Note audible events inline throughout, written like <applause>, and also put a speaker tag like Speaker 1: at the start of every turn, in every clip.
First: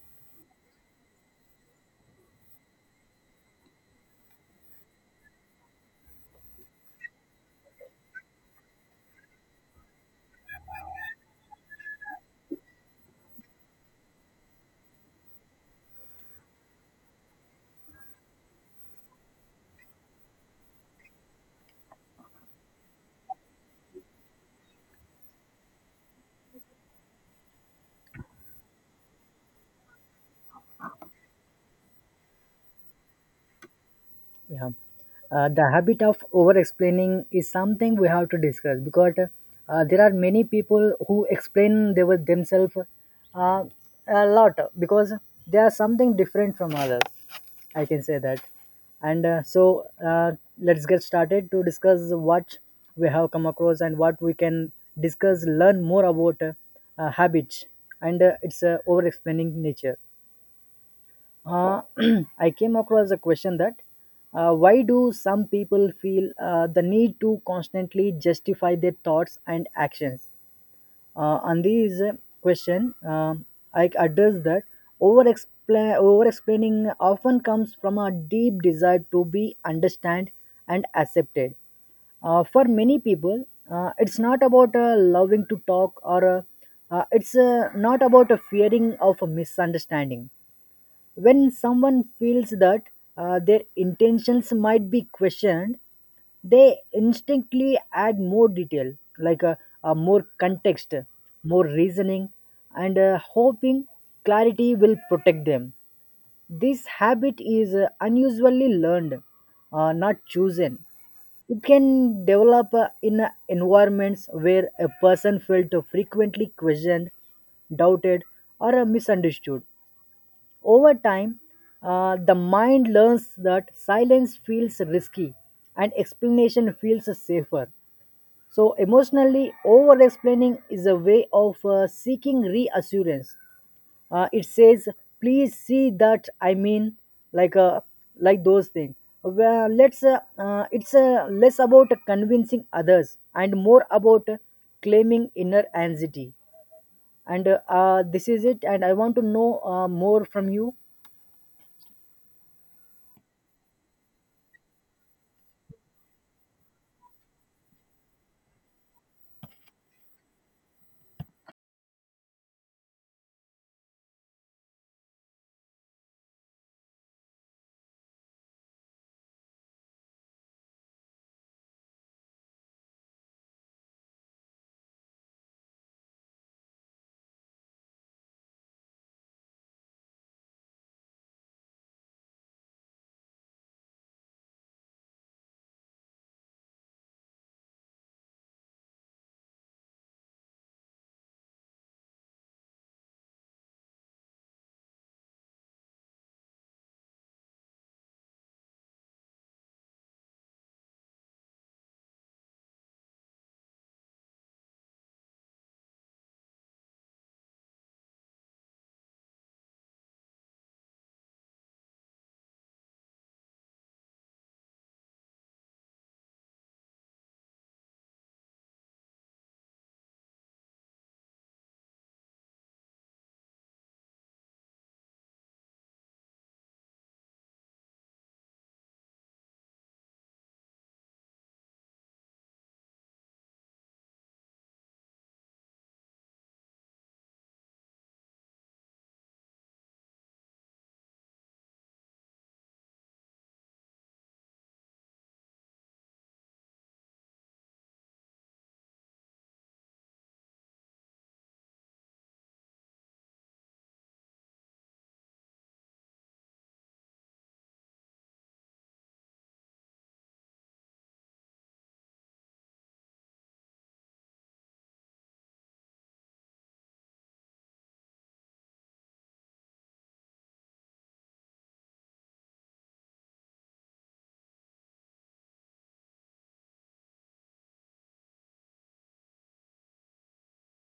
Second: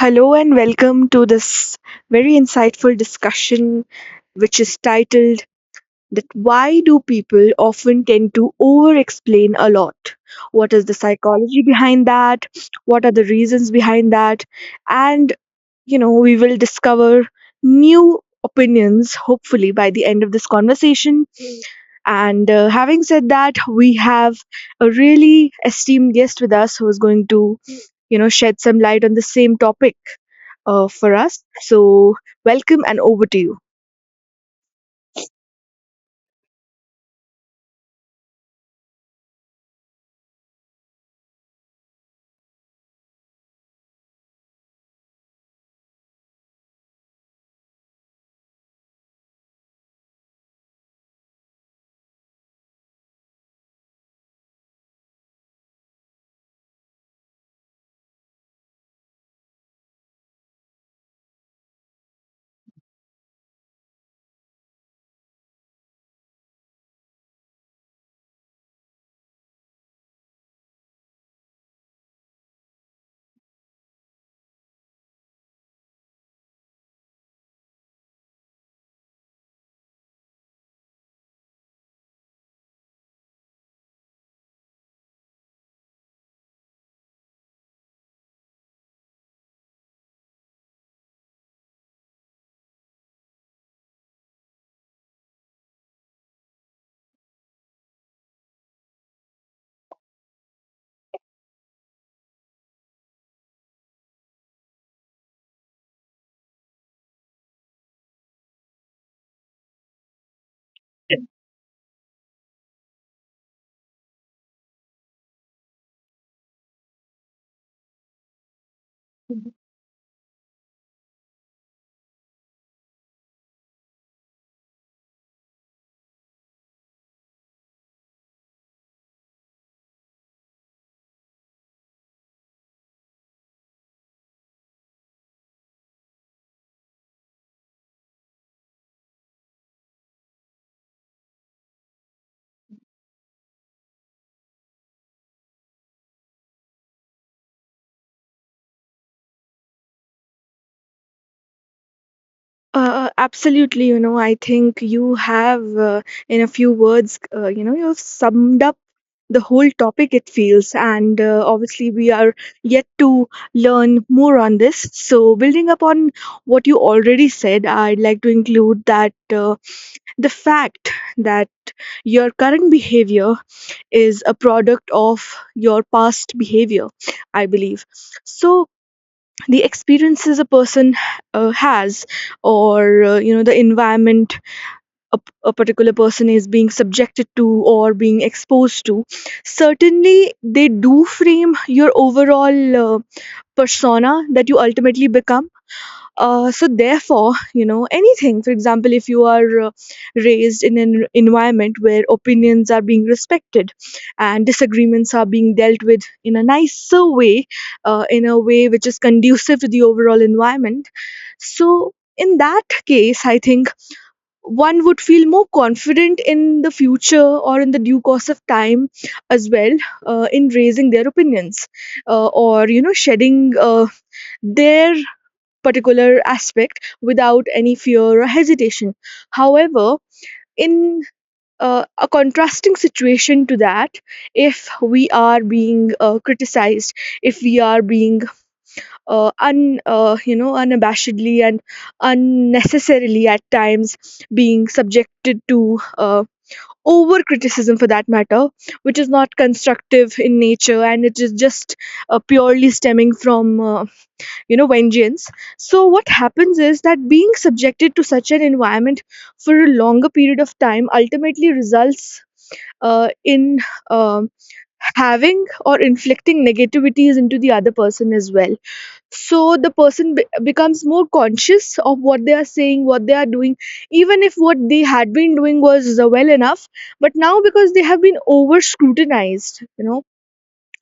Speaker 1: Hello and welcome to this very insightful discussion, which is titled that why do people often tend to over explain a lot? What is the psychology behind that? What are the reasons behind that? And you know, we will discover new opinions hopefully by the end of this conversation. And having said that, we have a really esteemed guest with us who is going to, you know, shed some light on the same topic for us. So, welcome and over to you.
Speaker 2: Yeah. The habit of over explaining is something we have to discuss because there are many people who explain they were themselves uh, a lot because they are something different from others. I can say that. And so, let's get started to discuss what we have come across and what we can discuss, learn more about habits and its over explaining nature. Uh, <clears throat> I came across a question that why do some people feel the need to constantly justify their thoughts and actions? On this question, I address that over over explaining often comes from a deep desire to be understood and accepted. For many people, it's not about loving to talk or it's not about a fearing of a misunderstanding. When someone feels that their intentions might be questioned, they instantly add more detail, like a more context, more reasoning, and hoping clarity will protect them. This habit is unusually learned, not chosen. It can develop in environments where a person felt frequently questioned, doubted, or misunderstood. Over time, the mind learns that silence feels risky, and explanation feels safer. So, emotionally, over explaining is a way of seeking reassurance. It says, "Please see that I mean, like, uh, like those things." Well, let's, it's less about convincing others and more about claiming inner anxiety. And this is it, and I want to know more from you.
Speaker 1: Absolutely, you know, I think you have, in a few words, you know, you've summed up the whole topic, it feels. And obviously, we are yet to learn more on this. So, building upon what you already said, I'd like to include that the fact that your current behavior is a product of your past behavior, I believe. So the experiences a person has, or you know, the environment a particular person is being subjected to or being exposed to, certainly they do frame your overall persona that you ultimately become, so therefore, you know, anything, for example, if you are raised in an environment where opinions are being respected and disagreements are being dealt with in a nicer way, in a way which is conducive to the overall environment. So in that case, I think one would feel more confident in the future or in the due course of time as well, in raising their opinions or you know shedding their particular aspect without any fear or hesitation. However, in a contrasting situation to that, if we are being criticized, if we are being you know, unabashedly and unnecessarily at times being subjected to over criticism for that matter, which is not constructive in nature and it is just purely stemming from, you know, vengeance. So what happens is that being subjected to such an environment for a longer period of time ultimately results in um, having or inflicting negativities into the other person as well. So the becomes more conscious of what they are saying, what they are doing, even if what they had been doing was well enough, but now because they have been over scrutinized, you know,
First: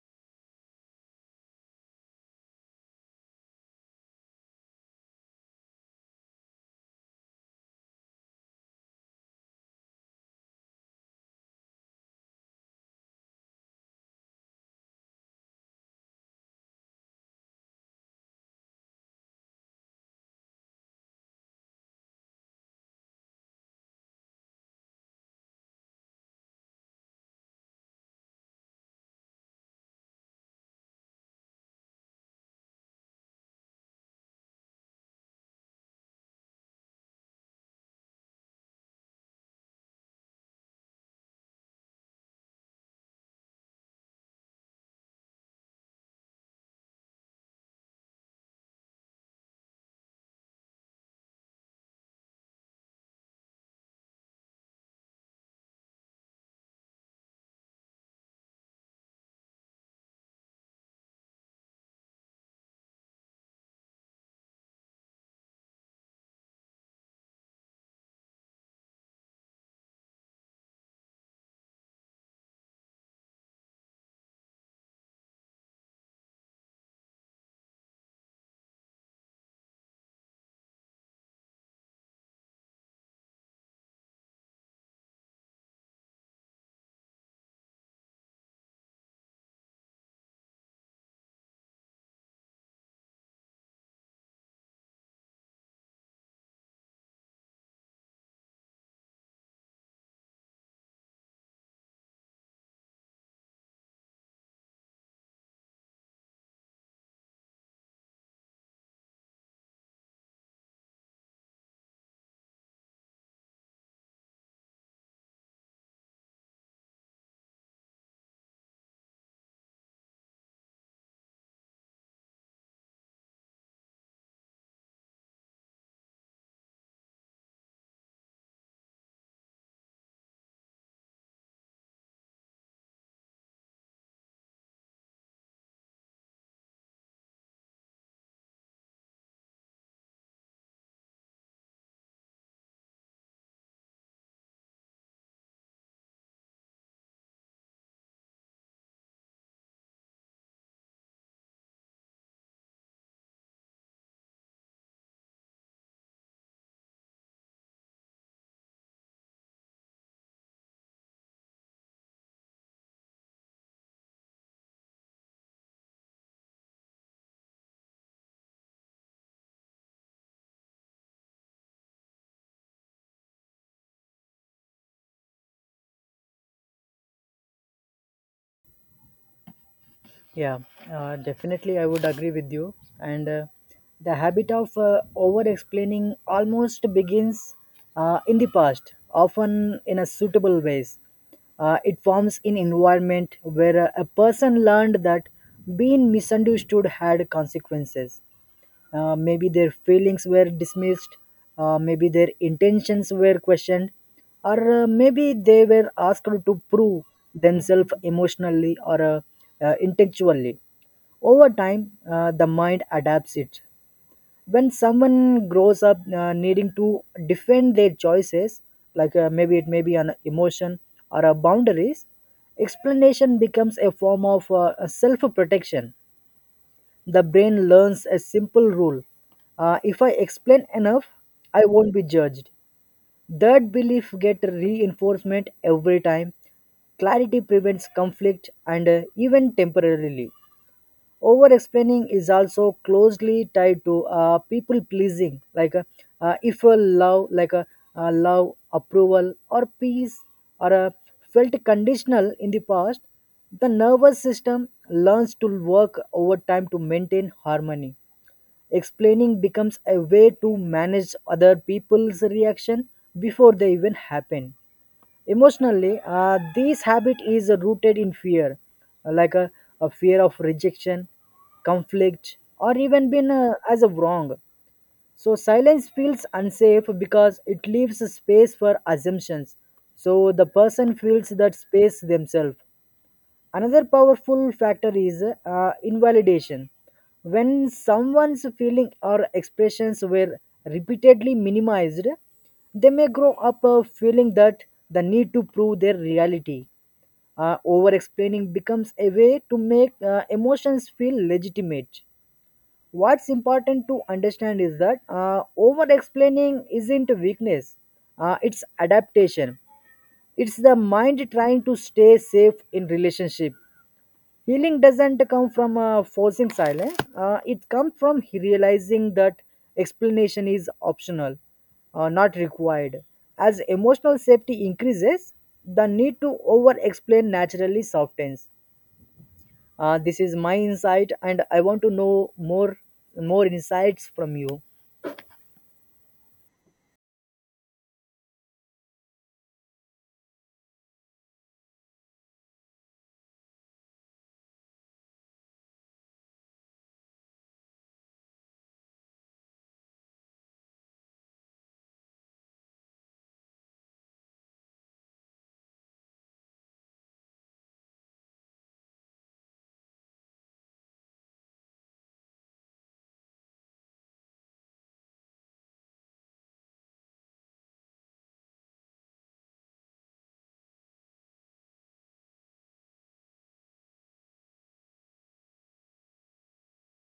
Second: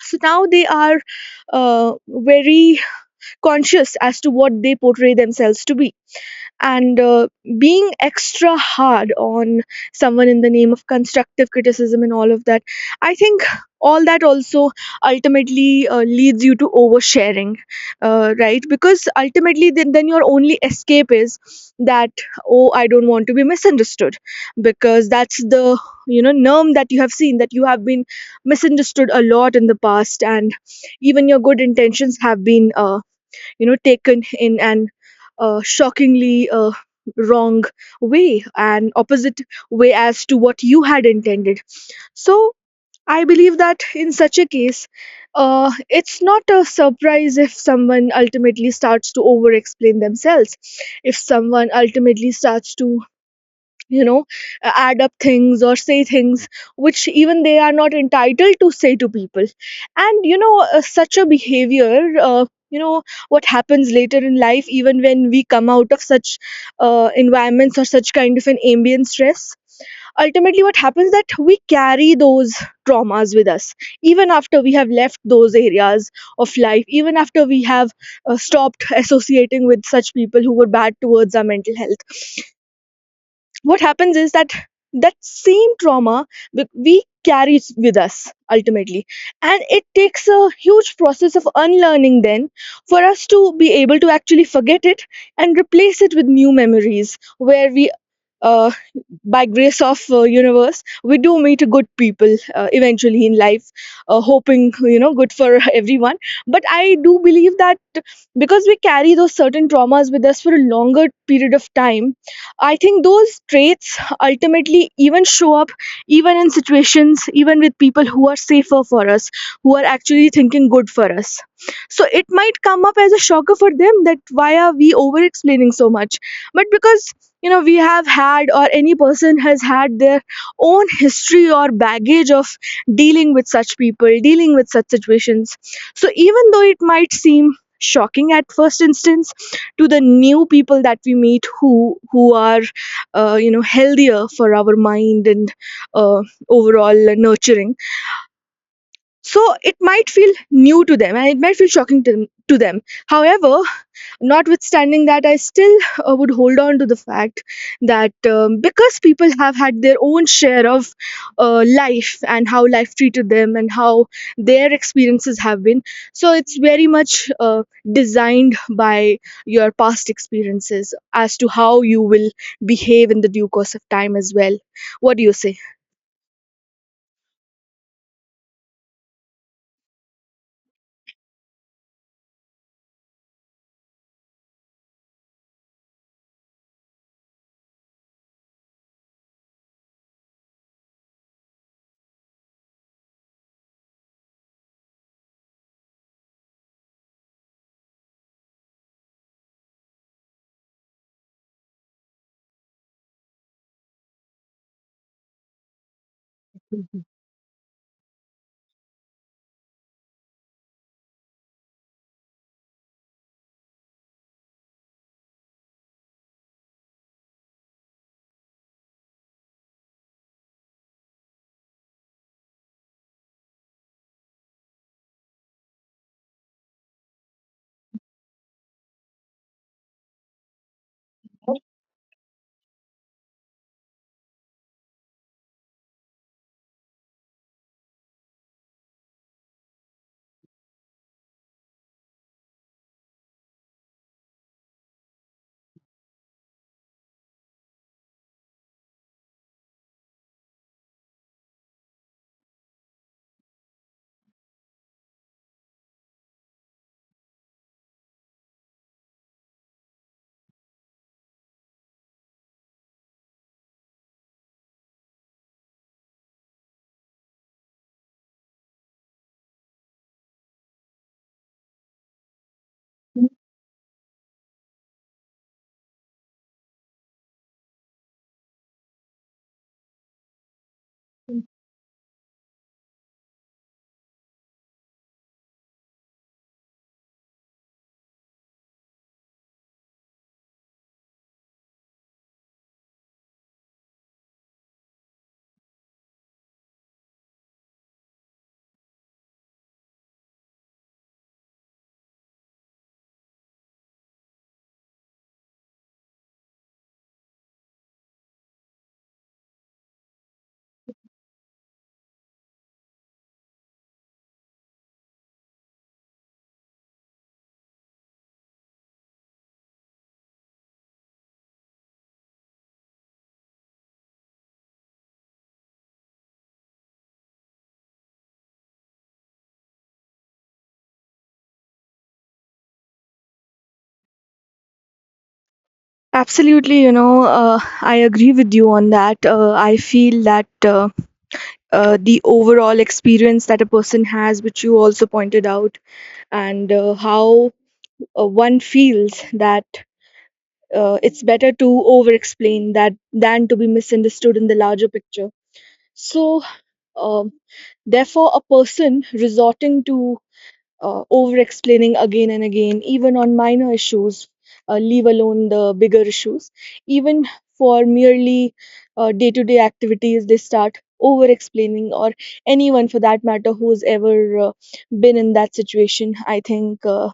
Speaker 1: so now they are uh, very conscious as to what they portray themselves to be. And Being extra hard on someone in the name of constructive criticism and all of that, I think all that also ultimately leads you to oversharing, right? Because ultimately then your only escape is that, oh, I don't want to be misunderstood, because that's the, you know, norm that you have seen, that you have been misunderstood a lot in the past, and even your good intentions have been you know, taken in an shockingly wrong way, an opposite way as to what you had intended. So I believe that in such a case, it's not a surprise if someone ultimately starts to over explain themselves, if someone ultimately starts to, you know, add up things or say things which even they are not entitled to say to people. And you know, such a behavior, you know, what happens later in life even when we come out of such environments or such kind of an ambient stress, ultimately what happens that we carry those traumas with us even after we have left those areas of life, even after we have stopped associating with such people who were bad towards our mental health. What happens is that that same trauma we carry it with us ultimately, and it takes a huge process of unlearning then for us to be able to actually forget it and replace it with new memories where we, uh, by grace of universe, we do meet good people eventually in life, hoping you know good for <laughs> everyone. But I do believe that because we carry those certain traumas with us for a longer period of time, I think those traits ultimately even show up even in situations, even with people who are safer for us, who are actually thinking good for us. So it might come up as a shocker for them that why are we over explaining so much. But because, you know, we have had, or any person has had, their own history or baggage of dealing with such people, dealing with such situations, so even though it might seem shocking at first instance to the new people that we meet, who are, you know, healthier for our mind and uh, overall nurturing, so it might feel new to them, and it might feel shocking to them. However, notwithstanding that, I still would hold on to the fact that, because people have had their own share of life and how life treated them and how their experiences have been, so it's very much designed by your past experiences as to how you will behave in the due course of time as well. What do you say?
Speaker 2: Yeah, definitely, I would agree with you. And the habit of over explaining almost begins in the past, often in a suitable ways. It forms in environment where a person learned that being misunderstood had consequences. Maybe their feelings were dismissed, maybe their intentions were questioned, or maybe they were asked to prove themselves emotionally or intellectually. Over time, the mind adapts it. When someone grows up needing to defend their choices, like maybe it may be an emotion or a boundaries, explanation becomes a form of self protection. The brain learns a simple rule: if I explain enough, I won't be judged. That belief gets reinforcement every time. Clarity prevents conflict and even temporarily. Over explaining is also closely tied to people pleasing, like if a love like a love, approval, or peace or a felt conditional in the past, the nervous system learns to work over time to maintain harmony. Explaining becomes a way to manage other people's reaction before they even happen. Emotionally, this habit is rooted in fear, like a fear of rejection, conflict, or even being as a wrong. So silence feels unsafe because it leaves a space for assumptions. So the person feels that space themselves. Another powerful factor is invalidation. When someone's feeling or expressions were repeatedly minimized, they may grow up feeling that the need to prove their reality. Over explaining becomes a way to make emotions feel legitimate. What's important to understand is that over explaining isn't weakness, it's adaptation. It's the mind trying to stay safe in relationship. Healing doesn't come from forcing silence, it comes from realizing that explanation is optional, not required. As emotional safety increases, the need to over explain naturally softens. This is my insight, and I want to know more insights from you.
Speaker 1: Absolutely, you know, I agree with you on that. I feel that. The overall experience that a person has, which you also pointed out, and how one feels that it's better to over explain that than to be misunderstood in the larger picture. So, um therefore, a person resorting to over explaining again and again, even on minor issues, leave alone the bigger issues. Even for merely day to day activities, they start over explaining, or anyone for that matter who's ever been in that situation. I think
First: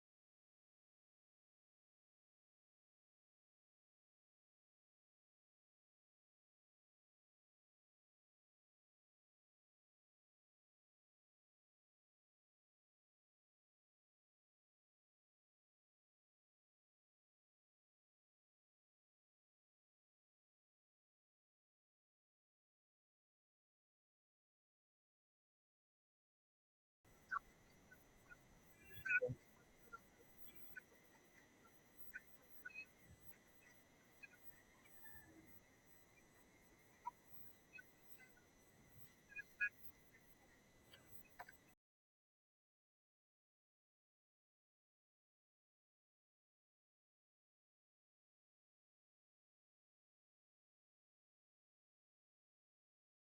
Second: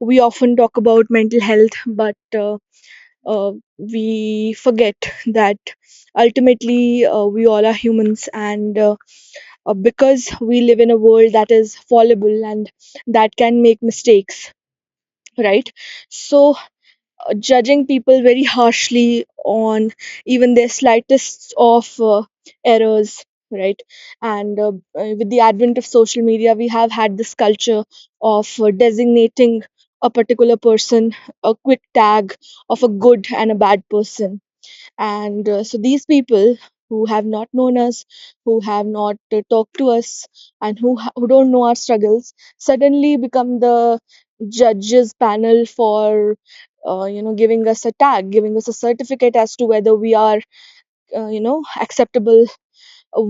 Speaker 1: we often talk about mental health, but uh, we forget that ultimately we all are humans, and because we live in a world that is fallible and that can make mistakes, right? So judging people very harshly on even their slightest of errors, right? and With the advent of social media, we have had this culture of designating a particular person a quick tag of a good and a bad person. And So these people who have not known us, who have not talked to us, and who don't know our struggles suddenly become the judges panel for, you know, giving us a tag, giving us a certificate as to whether we are you know acceptable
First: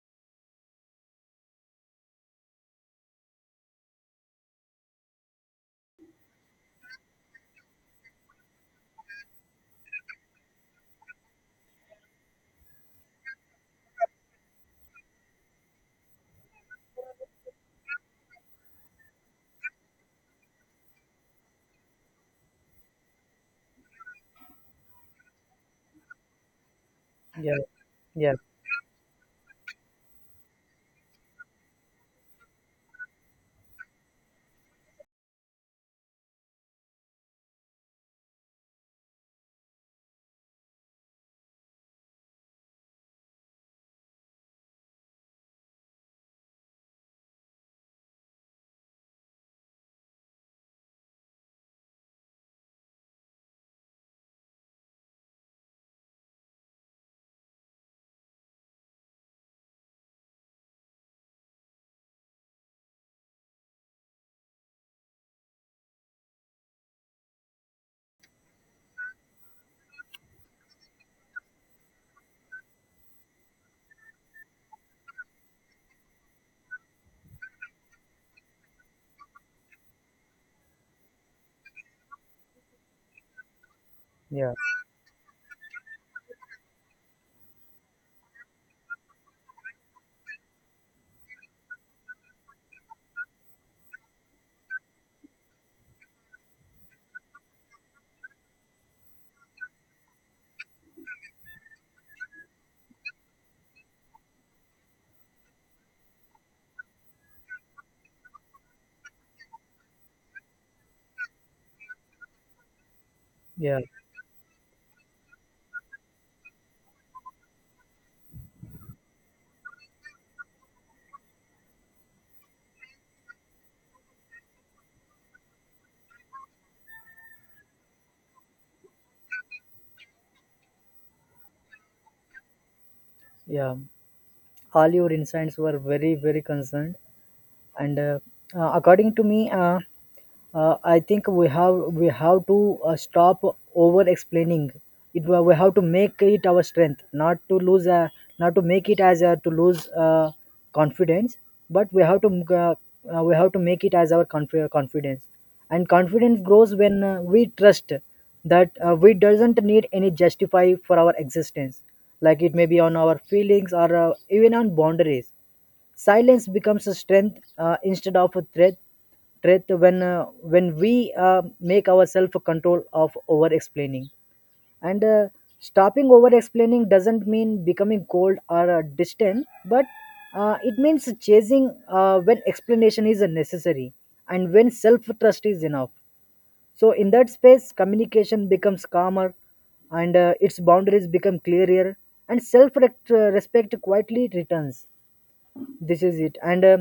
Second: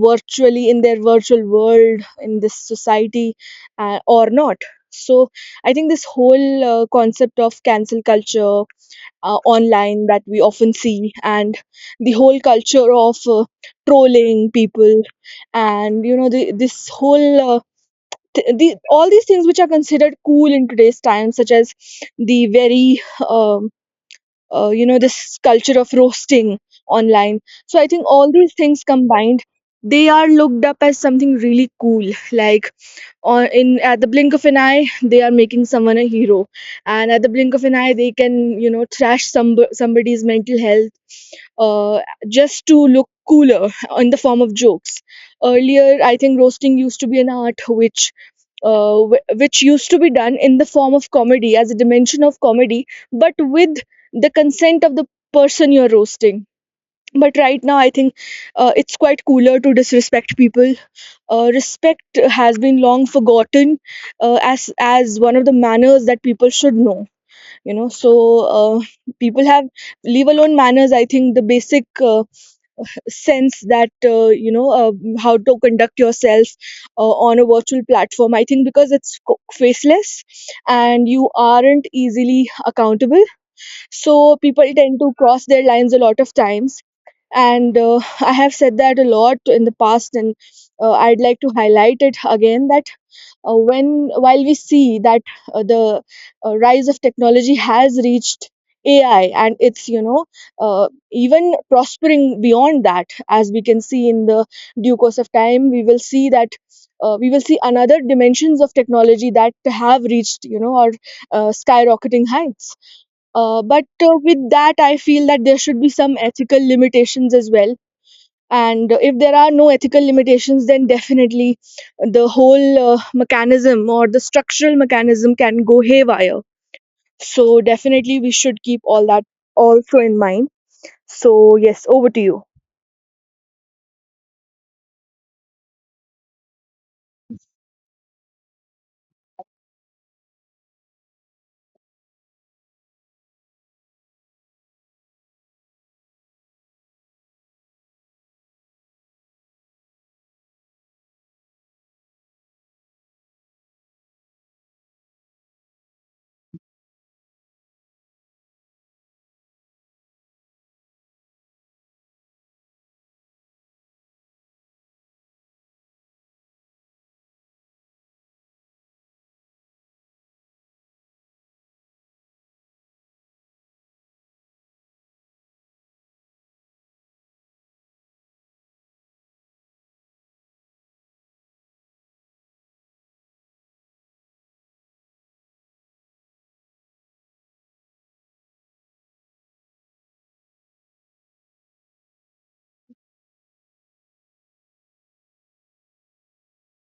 Speaker 1: virtually in their virtual world, in this society, or not. So I think this whole concept of cancel culture online that we often see, and the whole culture of trolling people, and you know this whole all these things which are considered cool in today's time, such as the very um, you know this culture of roasting online.
Speaker 2: Yeah,
Speaker 1: So I think all
Speaker 2: yeah,
Speaker 1: these things combined, they are looked up as something really cool, like, or in at the blink of an eye they are making someone a hero, and at the blink of an eye they can, you know, trash somebody's mental health, uh, just to look cooler in the form of jokes. Earlier I think roasting used to be an art which which used to be done in the form of comedy, as a dimension of comedy, but with the consent of the person you're roasting. But right now I think it's quite cooler to disrespect people. Respect has been long forgotten as one of the manners that people should know. You know, so, uh, people have, leave alone manners. I think the basic uh, sense that, you know, how to conduct yourself on a virtual platform. I think because it's faceless and you aren't easily accountable, so
Speaker 2: yeah,
Speaker 1: people tend to cross their lines a lot of times. And I have said that a lot in the past, and I'd like to highlight it again that, when while we see that the rise of technology has reached AI, and it's you know uh, even prospering beyond that, as we can see in the due course of time, we will see that we will see another dimensions of technology that have reached, you know, or skyrocketing heights. uh,
Speaker 2: yeah,
Speaker 1: but uh, with that, I feel that there should be some ethical limitations as well. And if there are no ethical limitations, then definitely the whole mechanism or the structural mechanism can go haywire. So definitely we should keep all that also in mind. So yes, over to you.
Speaker 2: yeah. All your insights were very, very concerned. And according to me, I think we have to stop over explaining. We have to make it our strength, not to lose not to make it as to lose confidence, but uh, we have to make it as our confidence. And confidence grows when we trust that we doesn't need any justify for our existence, like it may be on our feelings or even on boundaries. Silence becomes a strength instead of a threat when we make ourselves a control of over explaining. And stopping over explaining doesn't mean becoming cold or distant, but it means chasing when explanation is necessary and when self trust is enough. So in that space, communication becomes calmer, and its boundaries become clearer, and self respect quietly returns. This is it, and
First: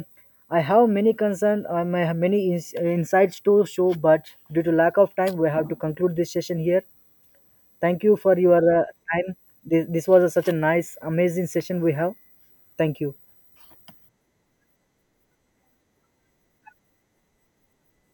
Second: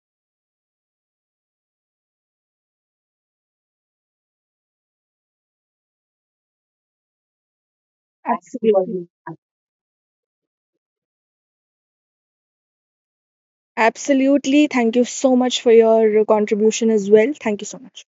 Speaker 2: I have many concerns. I have many insights to show, but due to lack of time, we have to conclude this session here. Thank you for your
Speaker 1: Absolutely.
Speaker 2: time. This was such a nice amazing session we have. Thank you.
Speaker 1: Absolutely, thank you so much for your contribution as well. Thank you so much.